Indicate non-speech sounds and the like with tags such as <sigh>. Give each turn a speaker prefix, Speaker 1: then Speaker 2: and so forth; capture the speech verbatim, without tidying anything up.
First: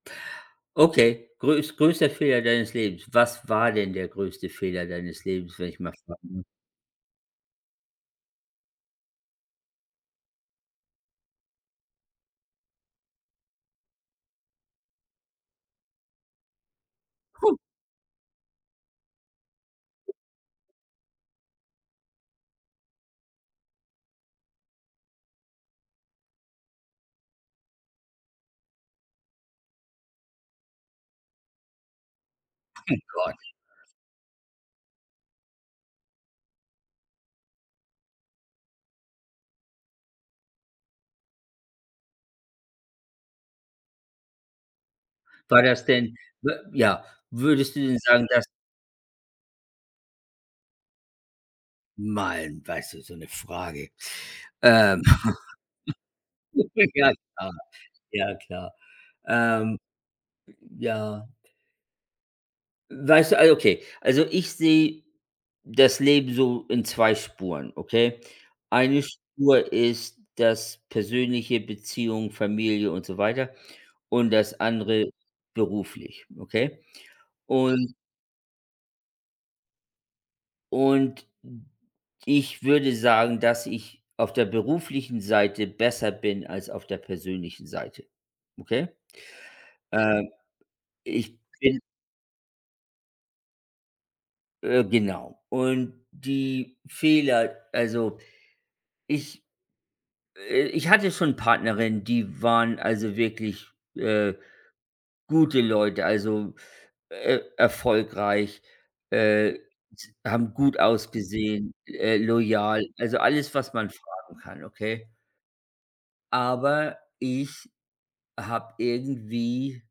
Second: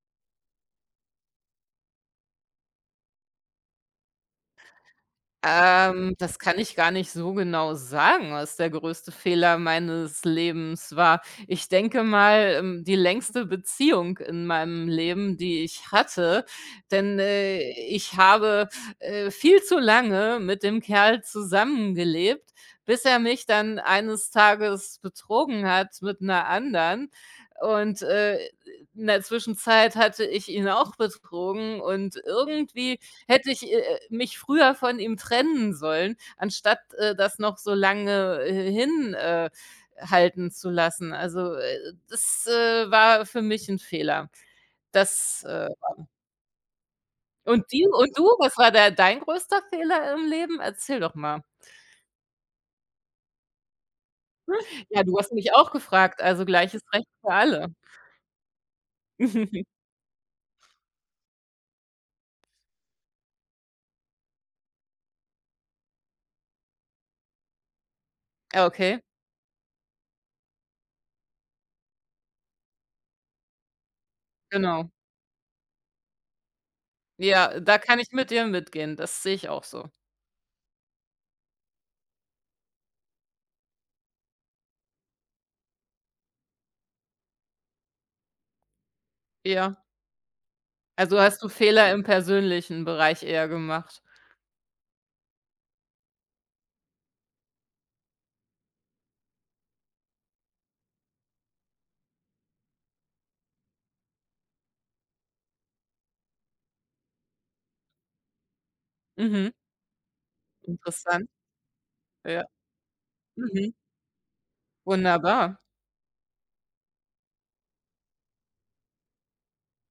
Speaker 1: Okay, größ größter Fehler deines Lebens. Was war denn der größte Fehler deines Lebens, wenn ich mal
Speaker 2: Ähm, das
Speaker 1: fragen
Speaker 2: kann ich gar nicht so genau sagen, was der größte Fehler meines Lebens war. Ich denke mal, mm, die längste Beziehung in meinem Leben, die ich hatte, denn, äh, ich habe, äh, viel zu lange mit dem Kerl zusammengelebt, bis er mich dann eines Tages betrogen hat mit 'ner anderen. Und, äh, in der Zwischenzeit hatte ich ihn auch betrogen und irgendwie
Speaker 1: <chuckles> Gott.
Speaker 2: hätte ich, äh, äh, mich früher von ihm trennen sollen, anstatt, äh, das noch so lange hin äh, halten zu lassen. Also, äh, das, äh, war für mich 'n Fehler. Das,
Speaker 1: War
Speaker 2: äh,
Speaker 1: das
Speaker 2: <unintelligible>
Speaker 1: denn, w ja,
Speaker 2: Und
Speaker 1: würdest du
Speaker 2: die
Speaker 1: denn
Speaker 2: und du,
Speaker 1: sagen, dass
Speaker 2: was war de dein größter Fehler im Leben? Erzähl doch mal.
Speaker 1: Man, weißt du, so 'ne Frage,
Speaker 2: <chuckles>
Speaker 1: ähm.
Speaker 2: Ja, du hast mich auch gefragt,
Speaker 1: <chuckles>
Speaker 2: also, gleiches Recht
Speaker 1: Ja,
Speaker 2: für
Speaker 1: klar.
Speaker 2: alle.
Speaker 1: Ja, klar,
Speaker 2: <chuckles>
Speaker 1: ähm. Ja. Weißt du Also, okay. Also, ich sehe das Leben so in zwei Spuren, okay?
Speaker 2: Äh, okay.
Speaker 1: Eine Spur ist das Persönliche, Beziehung, Familie und so weiter und das
Speaker 2: Genau.
Speaker 1: andere beruflich, okay?
Speaker 2: Ja, da
Speaker 1: Und
Speaker 2: kann ich mit dir mitgehen, das sehe ich auch so.
Speaker 1: und ich würde sagen, dass ich auf der beruflichen Seite besser bin als auf der persönlichen Seite, okay?
Speaker 2: Ja.
Speaker 1: Ähm,
Speaker 2: Also,
Speaker 1: ich
Speaker 2: hast du
Speaker 1: bin
Speaker 2: Fehler im persönlichen Bereich eher gemacht?
Speaker 1: Äh, genau. Und die Fehler also, ich, äh ich hatte schon Partnerinnen, die waren, also, wirklich, äh, gute Leute. Also, e erfolgreich,
Speaker 2: Mhm.
Speaker 1: äh, s haben gut
Speaker 2: Interessant.
Speaker 1: ausgesehen, äh,
Speaker 2: Ja.
Speaker 1: loyal, also, alles,
Speaker 2: Mhm.
Speaker 1: was man fragen kann, okay?
Speaker 2: Wunderbar.
Speaker 1: Aber ich habe irgendwie